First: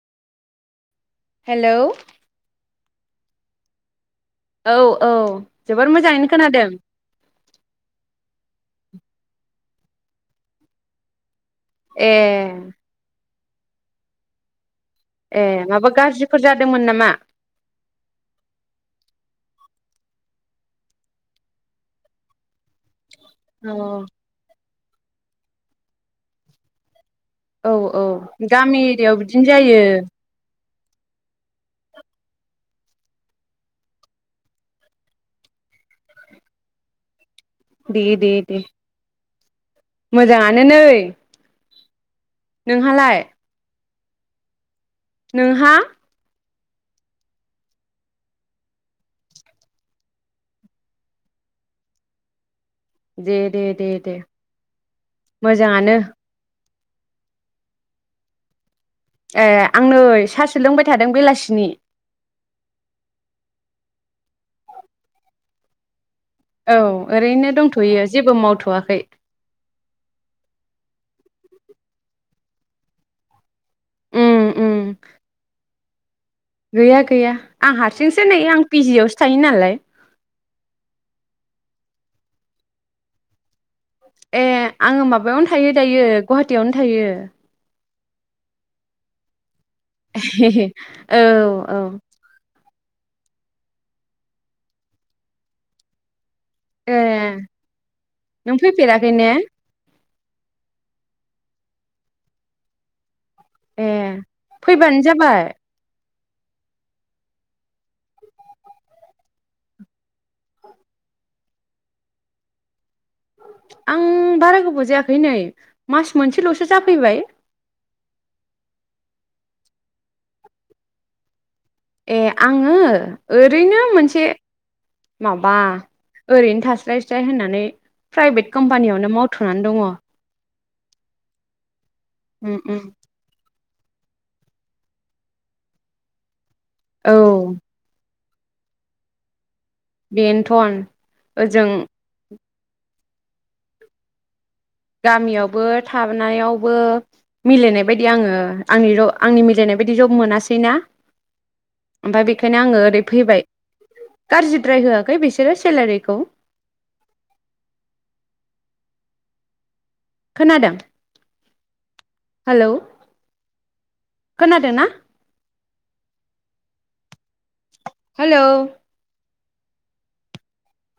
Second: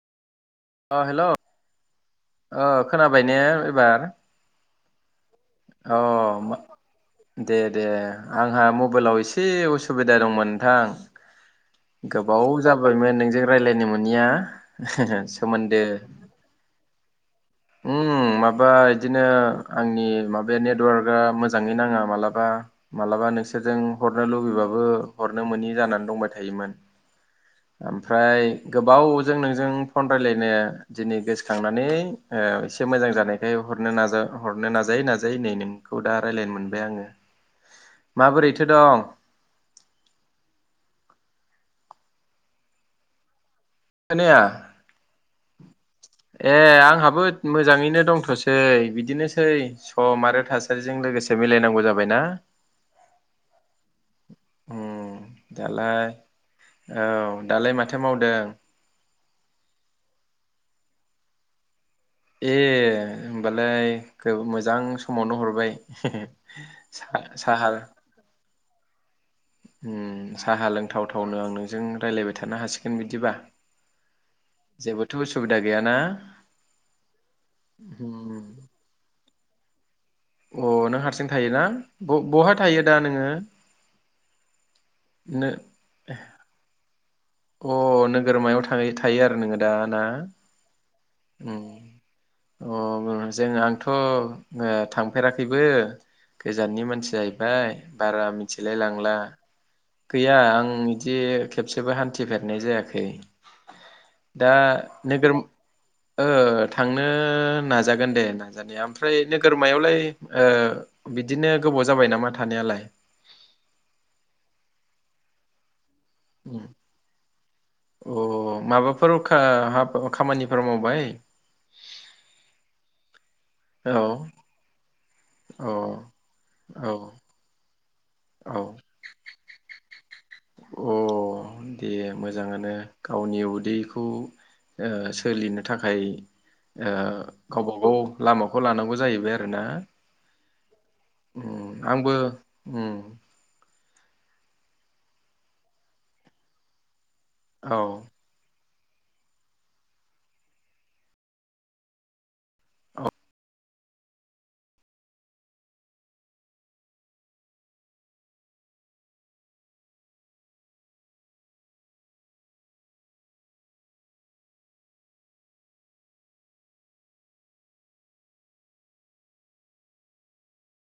अ hello. खोनाबाय ने एबार औ औ जोबोर अ मोजाङैनो खोनादों। दे दे। आंहा मबाइलाव एसे उसुबिदा दंमोन ए नोंथां। गोबाव जाबायमोन नोंजों राय्लायनो मोनिया ए सोमोन्दो माबा गाज्रिफोर जादोंमोन नामा? माबा बिदिनो आंनि माबाया नेटवार्कआ मोजाङै नाङा मालाबा मालाबा औ नोंसोरजों हरनो लुबैबाब बो हरनो मोनि जानानै दंबाय थायोमोन। औ ओमफ्राय गामि एरियायाव गोबावजों बिदिनो नोंजों जायो। फन रायलायनो दिनै गोसोखांनानै ओ एसे मोजां जानायखाय हरनो नाजा हरनो नाजायै नाजायै नै नोंखौ दा रायलायनो मोनबाय आंङो। दे दे दे माबोरैथो दं? मोजाङानो नै। नोंहालाय? खोनाया। नोंहा? ए आंहाबो मोजाङैनो दंथ'सै बिदिनोसै सम आरो थासारिजों लोगोसे मिलायनांगौ जाबायना। दे दे दे दे उम मोजाङानो। दालाय औ दालाय माथो मावदों? ए आं नै सासो लोंबाय थादों बेलासिनि। ए होमबालाय ग्रोब मोजां समावनो हरबाय। औ ओरैनो सा-साहा दंथ'यो जेबो मावथ'वाखै। उम साहा लोंथावथावनो आं नोंजों रायलायबाय थानो हासिगोन बिदिबा। उम उम जेबोथ' उसुबिदा गैयााना? गैया गैया आं हारसिंसो नै आं पि जिआव थायोनालाय। अ नों हारसिं थायोना ब-बहा थायो दा नोङो? ए। आङो नो माबायावनो थायो दायो गुवाहाटियावनो थायो। अ नोगोरमायाव थाय थायो आरो नोङो दा ना औ औ। अ जों आंथ' ओ थांफेराखैबो। गोजाननि मानसि ए जाहैबाय बारा नों मिथिलाय फैफेराखै लांला। ने गैया आं बिदि खेबसेबो हान थिफेरनाय जायाखै। ए दा फैबानो नोगोर जाबाय। ओ थांनो नाजागोन दे नाजानाया ओमफ्राय नोगोरमायावलाय ओ बिदिनो गोबाव जाबाय नामा थानायालाय? आं बारा गोबाव जायाखै नै मास उम। मोनसेल'सो जाफैबाय। अ माबाफोर खा हाब अ खामानिफोर मावबाय? ए आङो ओरैनो औ मोनसे माबा औ ओरैनो औ थास्लायस्लाय होननानै प्राइभेट औ कम्पानियावनो मावथ'नानै दङ। अ। दे मोजाङानो उम गावनि उदै खौ ओ सोलिनो थाखाय ओ औ गावबा गाव लामाखौ लानांगौ जाहैबाय आरो ना? बेन्थन ओजों उम्म। गामियावबो थानायावबो मिलायनाय औ बायदि आंङो आंनि आंनि मिलायनाय बायदि जब मोनासैना ओमफ्राय बेखायनो आंङो ओरै फैबाय गाज्रिद्राय होआखै बिसोरो सेलारिखौ। खोनादों हेलौ खोनादोंना? हेलौ।